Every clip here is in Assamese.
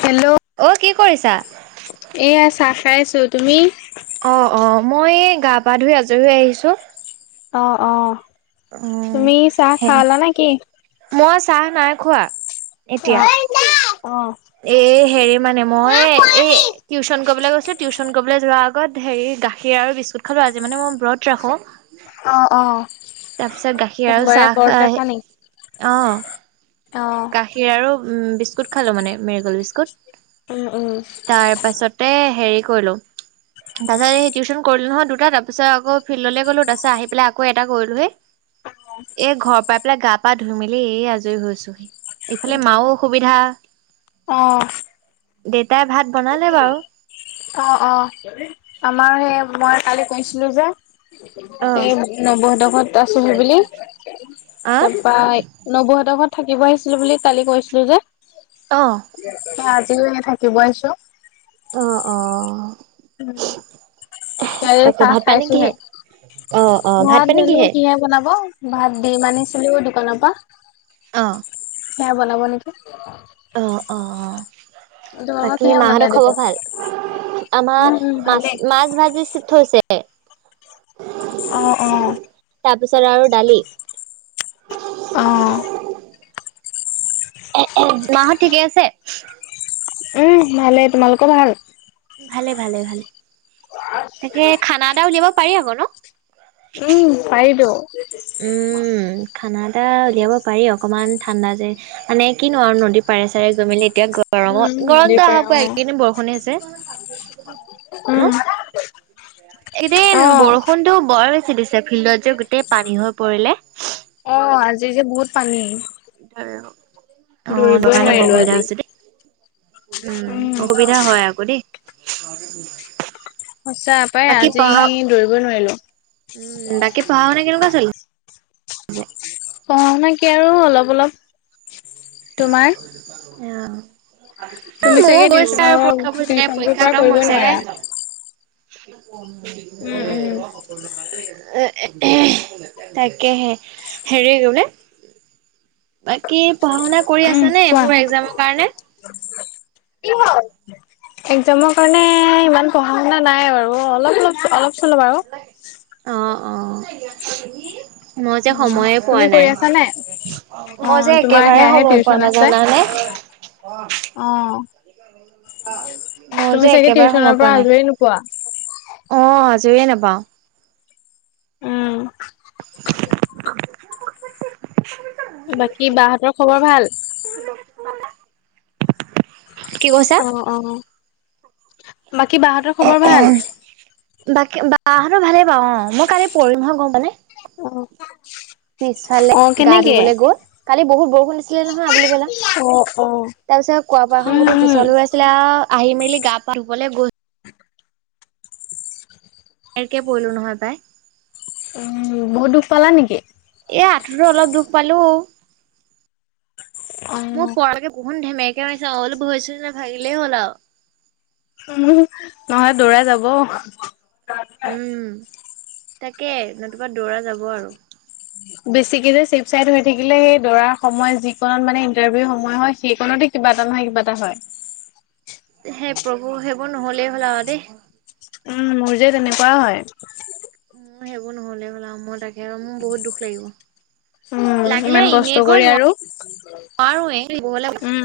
হেল্ল' অ কি কৰিছা? এয়া চাহ খাই আছো তুমি অ অ মই গা পা ধুই আজৰি হৈ আহিছো। অ অ অ তুমি চাহ সেই খালা নেকি মই আ- চাহ নাই খোৱা। এতিয়া অ [unintelligible] এ হেৰি মানে মই এই টিউচন কৰিবলৈ গৈছে টিউচন কৰিবলৈ যোৱাৰ আগত হেৰি গাখীৰ আৰু বিস্কুত খালো আজি মানে মই ব্ৰত ৰাখো। অ অ তাৰপিছত সোমবাৰে ব্ৰট ৰাখা নেকি অঁ গাখীৰ আৰু উম বিস্কুট খালো মানে মেৰিগল বিস্কুট উম উম তাৰ পাছতে হেৰি কৰিলো তাৰ পিছত সেই টিউশচন কৰিলো নহয় দুটা তাৰ পিছত আকৌ ফিল্ডলৈ গলো তাৰ পিছত আহি পেলাই আকৌ এটা কৰিলো হে এ ঘৰ পাই পেলাই গা পা ধুই মেলি এই আজৰি হৈছোহি। ইফালে মাও অসুবিধা অ দেউতাই ভাত বনালে বাৰু। অ অ আমাৰ সেই মই কালি কৈছিলো যে আহ এই নৱহেট ঘট আছোহি বুলি তাৰপা নৱহেট ঘট- থাকিব আহিছিলো বুলি কালি কৈছিলো যে। অ ভাত, যোৱে থাকিব আহিছো। অহ - অহ উম আয়ৈ তাকে চাহ ভাত পানী খাইছোহে কিহে অ অ ভাত পানী জানো কিহে বনাব ভাত দিম আনিছিলো দোকানৰ পা অহ সেয়া বনাব নেকি। [inaudible] অ তোমালোকৰ বাকী সেয়া ওলালে মাহতৰ খবৰ তেতিয়া ভাল? উম আমাৰ উম ভালেই। মাছ -মাছ ভাজি থৈছে। [inaudible] অহ - অহ তাৰ পিছত আৰু দালি অহ এহ -এহ মাহত ঠিকে আছে? উম, ভালেই তোমালোকৰ ভাল? ভালে -ভালে - ভালে। তাকে খানা এটা উলিয়াব পাৰি আক ন'? উম, পাৰিটো। উম, খানা এটা উলিয়াব পাৰি অকমান ঠাণ্ডা যে মানে কিনো আৰু নদীৰ পাৰে- চাৰে গৈ মিলি এতিয়া উম গৰমত নদীৰ গৰমটো পাৰ থাক বয়ে অ'। এইকেইদিন বৰষুণে আছে উম ন'? একেদিন অ', বৰষুণটো বৰ বেছিকে দিছে ফিল্ডত যে গোটেই পানী হৈ পৰিলে। আজি যে বহুত পানী। [unintelligible] সেইটো দৌৰিবই কাৰণে বৰ নোৱাৰিলো অসুবিধা আজি। হৈছে দেই উম, অসুবিধা হয় আ হব দেই। সঁচা পাই বাকী আজি পঢ়া দৌৰিব নোৱাৰিলো উম বাকী পঢ়া হুনা কেনেকুৱা চলি [unintelligible] অ'হেনেকে আৰু অলপ -অলপ। তোমাৰ? [unintelligible] অহ তুমি মোৰো চাগে গৈছে টিউচনৰ আৰু পৰীক্ষা বোৰ যে টিউচনটোৰ পৰীক্ষা পৰা খতম কৰিবই হৈছেহে? নোৱাৰা [unintelligible] [inaudible] উম। উম উম। এ তাকেহে, হেৰি কি বোলে, বাকী পঢ়া শুনা আছেনে এইবোৰ এক্সামৰ কাৰণে? এক্জামৰ কাৰণে ইমান পঢ়া শুনা নাই বাৰু অলপ অলপ অলপ। চলপ আউ। অ। মই যে উম, সময়ে তুমি পোৱা কৰি নাই, আছা নে? মই অ', যে তোমাৰ একেবাৰে সেয়াহে সময় পোৱা টিউচন আছে। নাজানানে? [unintelligible] অ। অ [unintelligible] তুমি চাগে টিউচনৰ পৰা আজৰি নোপোৱা? আজৰীয়ে নাপাওঁ। উম। বাকী বা হঁতৰ খবৰ ভাল? কি কৈছা? অ অ। বাকী বা হঁতৰ খবৰ ভাল? বাকী বা হতৰ ভালে বাওঁ, অ, মই কাইলে পঢ়িম ন হয় গম পাও নে? অ। পিছফালে গা কেনেকে? ধুবলে গৈ, কালি বহুত বৰষুণ দিছি। আছিল নহয় আবেলিবেলা। অ', অ', তাৰ পিছত কোৱা বাৰখন উম, গোতেই উম। পিছল হৈ আছিলে আউ। আহি মেলি গা পা ধুবলে গৈ। কে পৰিলোঁ নহয় পাই। উ বহুত দুখ পালা নেকি? এ আঠুতো অলপ দুখ পালো। অ'। পৰালেকে [unintelligible] শুন ধেমেৰকে মাৰিছে অল ভৰিছই নাভাগিলেই হ'ল আউ। [unintelligible] উ নহয় দৌৰাই যাব। উম। তাকে নতুবা দৌৰা যাব আৰু। বেছিকে যে চ চাই হৈ থাকিলে সেই দৰাৰ সময়ত যি কন মানে ইন্টাৰভিউ সময় হয় সেইকণতে কিবা এটা নহয় কিবা এটা হয়। [unintelligible] সেই প্ৰভু সেইবোৰ নহ'লেই হ'ল আৰু দেই। উম মোৰ যে তেনেকুৱা হয়। অ সেইবোৰ নহলে ব'লা মই তাকে। স মোৰ বহুত দুখ লাগিব। উম লাগিলে ইমান কষ্ট এনেকৈ কৰি আৰু নোৱাৰ নোৱাৰো উম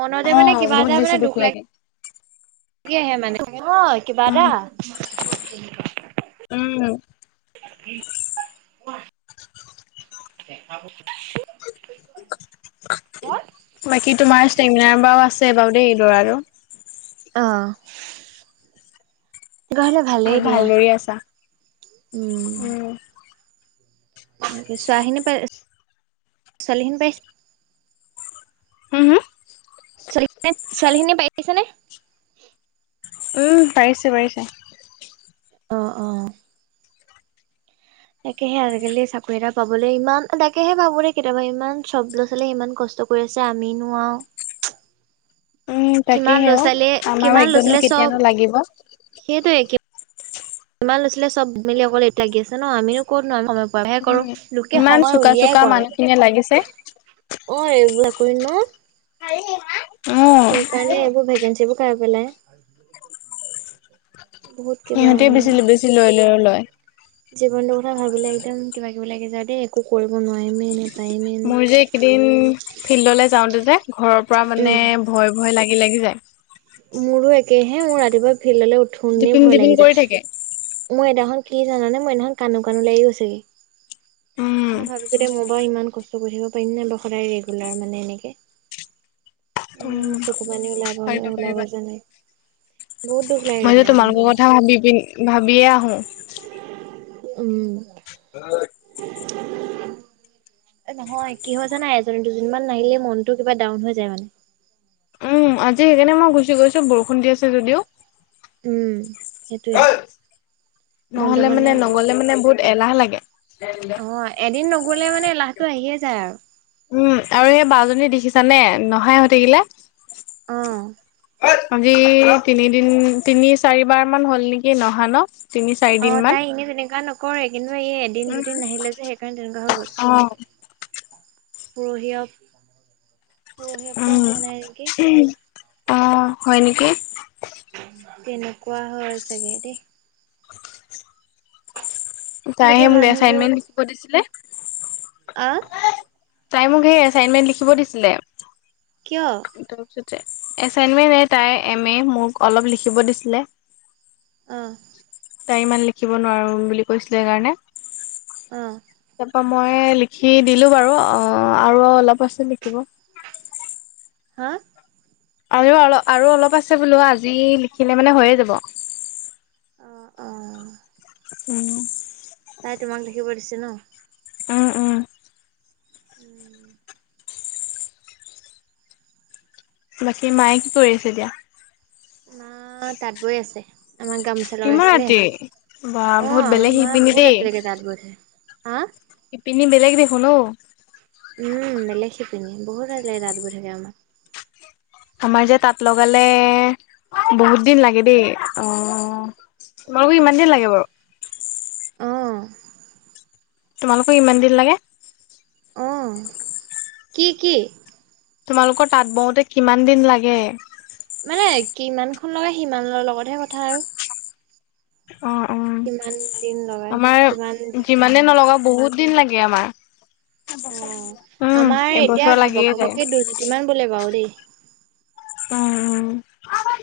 মনতে অ মানে কিবা বহুত এটা বেছি মানে দুখ লাগ লাগে সয়াহে মানে অ কিবা উম এটা কি [inaudible] উম। উ অ [inaudible] বাকী তোমাৰ ষ্টেমিনাৰ বাও আছে চ বাৰু দেই এইদৰ আৰু অ তেনেকুৱা হলে বহুত ভালেই ভাল দিয়া দৌৰি আছা উম ছোৱালী খিনি পাইছে, ছোৱালীখিনি পাইছে হম হ ছোৱালী? ছোৱালীখিনি পাই আহিছে নে পাৰিছে পাৰিছে। অ অ। তাকেহে আজিকালি চাকৰি এটা পাবলৈ ইমান তাকেহে ভাবো দেই কেতিয়াবা ইমান সব ল'ৰা ছোৱালীয়ে ইমান কষ্ট কৰি আছে। আমি নোৱাৰও উম তাকেহেও আমাৰ কিমান ল'ৰা ভাগ্যতো ছোৱালীয়ে চব কেতিয়ানো লাগিব। ইমান লৈছিলে চব মিলি অকল এইটো থাকিল। জান। আমিনো ক'ত নো আমি কৰো উম লোকে ইমান সময় চোকা উলিয়াই চোকা কৰে। মানুহখিনিয়ে লাগিছে অ এইবিলাক কই ন উম। সেইকাৰণে এইবোৰ ভেকেঞ্চিবোৰ খাই পেলাই বহুত কিবা সিহঁতে বেছি বেছি লৈ লৈ আৰু লয় জীৱনটো কথা ভাবিলে একদম কিবা কিবি লাগি যায় দেই। একো কৰিব নোৱাৰিমে এনে মোৰ যে এইকেইদিন ফিল্ডলৈ যাওঁতে যে ঘৰৰ পৰা মানে ভয় ভয় লাগে। লি লাগি যায়। মোৰো একেহে মোৰ ৰাতিপুৱা ফিল্ডলৈ উঠোনি টিপিং ভয় টিপিং লাগি কৰি যায়। থাকে মই এদিনাখন কি জানানে মই এদিনাখন কান্দো কান্দো লাগি গৈছে গে। উম, মই ভাবিছো দে মোৰ ইমান কষ্ট কৰি থাকিব পাৰিম ন ব সদায় ৰেগুলাৰ মানে এনেকে উম, চ পাৰিবা পাৰিবা বহুত দুখ লাগে মইতো কেতিয়াবা গম তোমালোকৰ পোৱা কথা নে। ভাবি পিন ভাবিয়ে হয় উম উ নহয় কি হয় জানাই এজনী দুজনমান নাহিলে মনটো কিবা ডাউন হৈ যায় মানে উম আজি সেইকাৰণে মই গুচি গৈছো বৰষুণ দি আছে যদিও উম, সেইটোয়ে মনটো নহলে মানে বহুত নগলে মানে বহুত এলাহ লাগে [inaudible] অ এদিন নগলে মানে লাহটো আহিয়ে যায় আৰু উম আৰু সেই বাজনী দেখিছ নে নহাই হৈ থাকিলে অ'। আজি তিনিদিন তিনি চাৰিবাৰ মান হ'ল নেকি নহা ন তিনি চাৰি অ দিন মান। তাই এনে তেনেকোৱা নক [unintelligible] কৰে কিন্তু এই এদিন দুদিন নাহিলে যে সেইকাৰণে তেনেকুৱা হৈ অ', গ'ল পুৰহিয় [unintelligible] উম উ অ হয় নেকি তেনেকুৱা হয় চাগে দেই বাকী তাইহে মোক মানুহবোৰ এচাইনমেন্ট লিখিব দিছিলে আহ তাই মোক সেই এচাইনমেন্ট লিখিব দিছিলে কিয় তাৰপিছতে এচাইনমেন্ট তাই এম এ মোক অলপ লিখিব দিছিলে আহঁ তাই ইমান লিখিব নোৱাৰো বুলি কৈছিলে সেইকাৰণে অঁ মই লিখি দিলো বাৰু অ আৰু অলপ আছে লিখিব হা আৰু অলপ আৰু অলপ আছে বোলো আজি লিখিলে মানে হৈয়ে যাব আহ আহ অ তাই তোমাক লিখিব দিছে ন [unintelligible] উম উম উম বাকী মায়ে কি কৰি আছে এ দিয়া না তাত বৈ আছে আমাৰ গামোচা ইমান লগাইছিলে ৰাতি বা অ বহুত বেলেগ আমাৰ মা শিপিনী বহুত দেই ৰাতি লাগে তাঁত বয় হাঁ শিপিনী বেলেগ দেখোন অও [unintelligible] উম বেলেগ শিপিনী বহুত আ লাগে ৰাতি লৈকে তাত বৈ থাকে আমাৰ [unintelligible] আমাৰ যে তত লগালে বহুত দিন লাগে দেই অ। তোমালোকো ইমান দিন লাগে বাৰু অঁ তোমালোকক ইমান দিন লাগে? অঁ কি কি? তোমালোকৰ তাঁত বওঁতে কিমান দিন লাগে? মানে কিমান খন লাগে, সিমানৰ লগতহে কথা আৰু অ অ কিমান? দিন লগাই আমাৰ কিমান যিমানে নলগা বহুত দিন লাগে আমাৰ। অ'! উম আমাৰ এতিয়া এবছৰ লাগিয়ে ঘপক যায়। ঘপকে দুৰ্জ্যুতি মমান বোলে বাৰু দেই। অ! অ!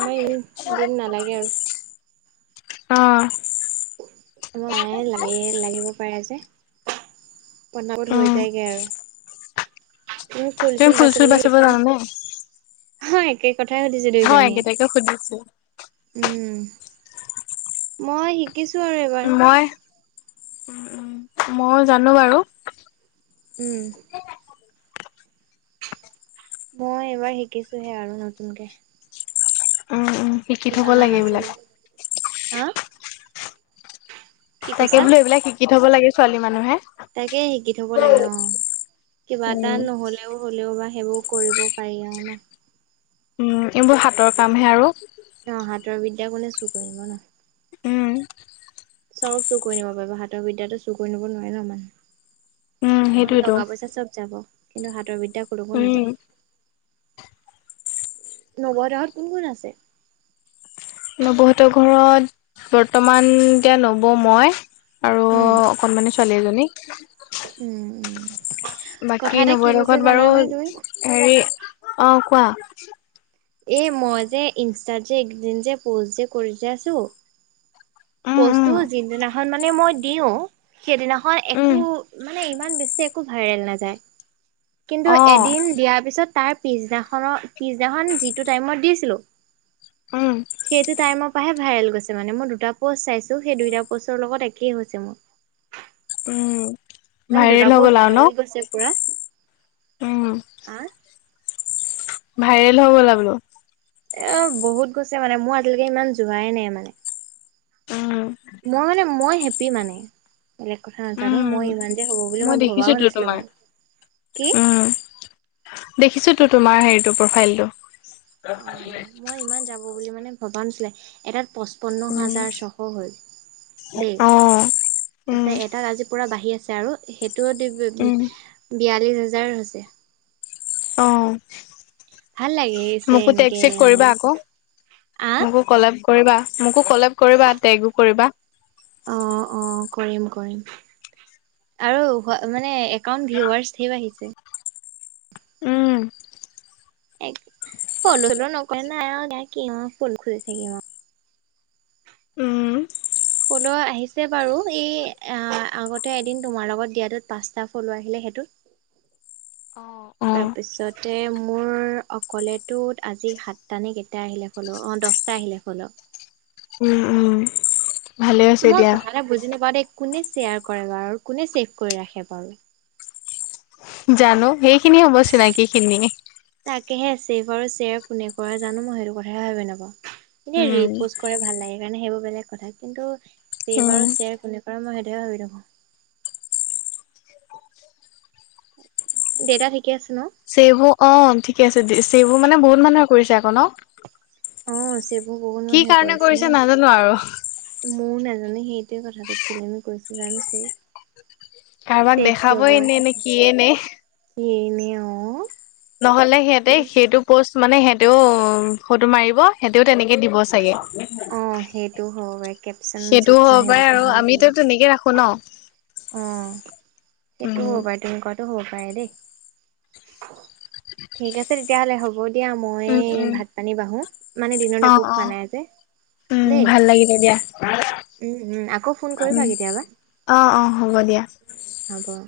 আমাৰ ইমান দিন নালাগে আৰু। অঁ! মায়ে লাগে, লাগিব পাৰে যে, পনাপত হৈ উম, যায়গে আৰু। তুমি ফুল চুল বাচিব জানানে? হয় একে কথাই সুধিছে হয় দুয়োজনীয়ে একেতাকে সুধিছোঁ। উম! মই শিক শিকিছোঁ আৰু এইবাৰ। মইয়ো জানোঁ বাৰু। উম! মই এইবাৰ শিকিছোঁহে আৰু নতুনকে উম উম শিকি থব জনা লাগে এইবিলাক। নাছিলো হা? কি তাকে কৈছা? বোলো এইবিলাক শিক কি থব লাগে ছোৱালী মানুহে। তাকে শিকি থব লাগে অ'! কিবা এটা উম, নহলেও হলেও বা সেইবোৰ কৰিব পাৰি আৰু ন। উম! এইবোৰ হাতৰ কামহে আৰু। অ' হাতৰ বিদ্যা কোনে চুৰ কৰিব ন! উম! চব চুৰ কৰি নিব পাৰিব, হাতৰ বিদ্যাটো চুৰ কৰি নিব নোৱাৰে ন মানে উম, ধন সেইটোৱেতো। টকা পইচা চব যাব। কিন্তু হাতৰ বি দ্যা কলৈকো নাযায়। উম। নৱৌ হতৰ ঘৰত কোন কোন আছে? নৱৌহঁতৰ ঘৰত বৰ্তমান এতিয়া, নৱৌ মই আৰু উম। অকনমানি ছোৱালী এজনী। [unintelligible] উম! উম! কথা বাকী এটা নবৌ কি হঁতৰ হৈছে ঘৰত বাৰু জানানে তুমি? হেৰি, অ'! কোৱা? এই মই যে ইনষ্টাত যে, এই কেইদিনযে পষ্ট যে কৰি যে আছোঁ উম উম মানে মই দিওঁ। সেইদিনাখন একো উম মানে, ইমান বেছি একো ভাইৰেল নাযায়। কিন্তু, অ এদিন দিয়াৰ পিছত তাৰ পিছদিনা খনৰ, পিছদিনাখন যিটো টাইমত দিছিলোঁ, উম সেইটো টাইমৰ পৰাহে ভাইৰেল হৈছে মানে। মোৰ দুটা পোষ্ট চাইছোঁ। সেই দুইটা পোষ্টৰ লগত একেই হৈছে মোৰ। উম মানে, ভাইৰেল দুটা হৈ গ'ল পোষ্ট আৰু ন ভাইৰেল হৈছে পুৰা। উম আঁ! ভাইৰেল হৈ গ'লা বোলো। এ, বহুত গৈছে মানে, মোৰ আজিলৈকে ইমান যোৱাই নাই মানে, উম মই মানে, মই হেপ্পী মানে। বেলেগ কথা নাজানোঁ, উম মই ইমান যে হ'ব বুলি মই ভবাও দেখিছোঁতো নাছিলো তোমাক! মানে কি উম! দেখিছোঁতো তোমাৰ, হেৰিটো প্ৰফাইলটো। অ'! মই ইমান যাব বুলি মানে, ভবা নাছিলে! এটাত পচ পচপন্ন হাজাৰ উম ছশ হ'ল, দেই। অ উম এটাত আজি পূৰা বাঢ়ি আছে। আৰু সেইট উম [unintelligible] বিয়াল্লিছ হাজাৰ হৈছে। অ'! ভাল লাগিছে মোকো টেগ এনেকে -চেগ মানে কৰিবা আকৌ, আহ মোকো কলাৰব কৰিবা। মোকো কলাৰব কৰিবা, টেগো কৰিবা। অ'! অ'! কৰিম, কৰিম আৰু মানে একাউন্ট ভিউআৰছ ধেই বাঢ়িছে। উম! এক ফল্লো টো নকৰে নাই আও! কি অ'! ফোন কৰি থাকিব। উম! ফল্লো আহিছে বাৰু। এই আঁ আগতে এদিন তোমাৰ লগত দিয়টোত পাঁচটা ফল্লো আহিলে অ সেইটোত। তাৰপিছতে, মোৰ অকলেটোত আজি সাতটানে কেইটা আহিলে ফল্লো অ'! দছটা আহিলে ফল্লো। উম উম ভালে হৈছে মই দিয়া কথা এটা বুজি নাপাওঁ দেই। কোনে শ্বেয়াৰ কৰে বাৰু কোনে চেভ কৰি ৰাখে বাৰু। জানোঁ! সেইখিনি হ'ব, চিনাকি খিনিয়ে। তাকেহে, চেভ আৰু শ্বেয়াৰ কোনে কৰা জানোঁ মই সেইটো কথাহে ভাবি নাপাওঁ! এনে ৰি উম পষ্ট কৰে ভাল লাগে কাৰণে, সেইবোৰ বেলেগ কথা। কিন্তু, চেভ আৰু উম শ্বেয়াৰ কোনে কৰে মই সেইটোহে ভাবি নাপাওঁ। দেউতা ঠিকে আছে ন'? চেভো অ'! ঠিকে আছে চেভো মানে, বহুত মানুহে কৰিছে আকৌ ন'। অ'! যি বহুত কি মানুহে কাৰণে কৰিছে। মই নাজানো আৰু ময়ো নেজা মানে, সেইটোৱে কথাটো, কেলেনো কৰিছে জানোঁ যে! কাৰোবাক দেখাব এনে নে কিয়ে নে? এইনে অ [unintelligible] নহ'লে সিহতে সেইটো প'ষ্ট মানে সিহঁতে সহঁতেও ফটো মাৰিব সিহঁতেও তেনেকে দিব চাগে অঁ সেইটো হ'ব পাৰে কেপচন সেইটোও হ'ব চেপচন পাৰে আৰু সেইবোৰ আমিতো তেনেকে ৰাখো ন সেই অঁ সেইটো উম হ' বাৰু তেনেকুৱ দেই ঠিক আছে তেতিয়াহ'লে হ'ব দ এতিয়া মই উম উম ভাত পানী বাঢ়োঁ মানে দিনত অ একো অ খোৱা নাই যে উম দেই ভাল লাগিলে দিয়া আকৌ ফোন কৰিবা কেতিয়াবা [unintelligible] অঁ অঁ হ'ব দিয়া। হ'ব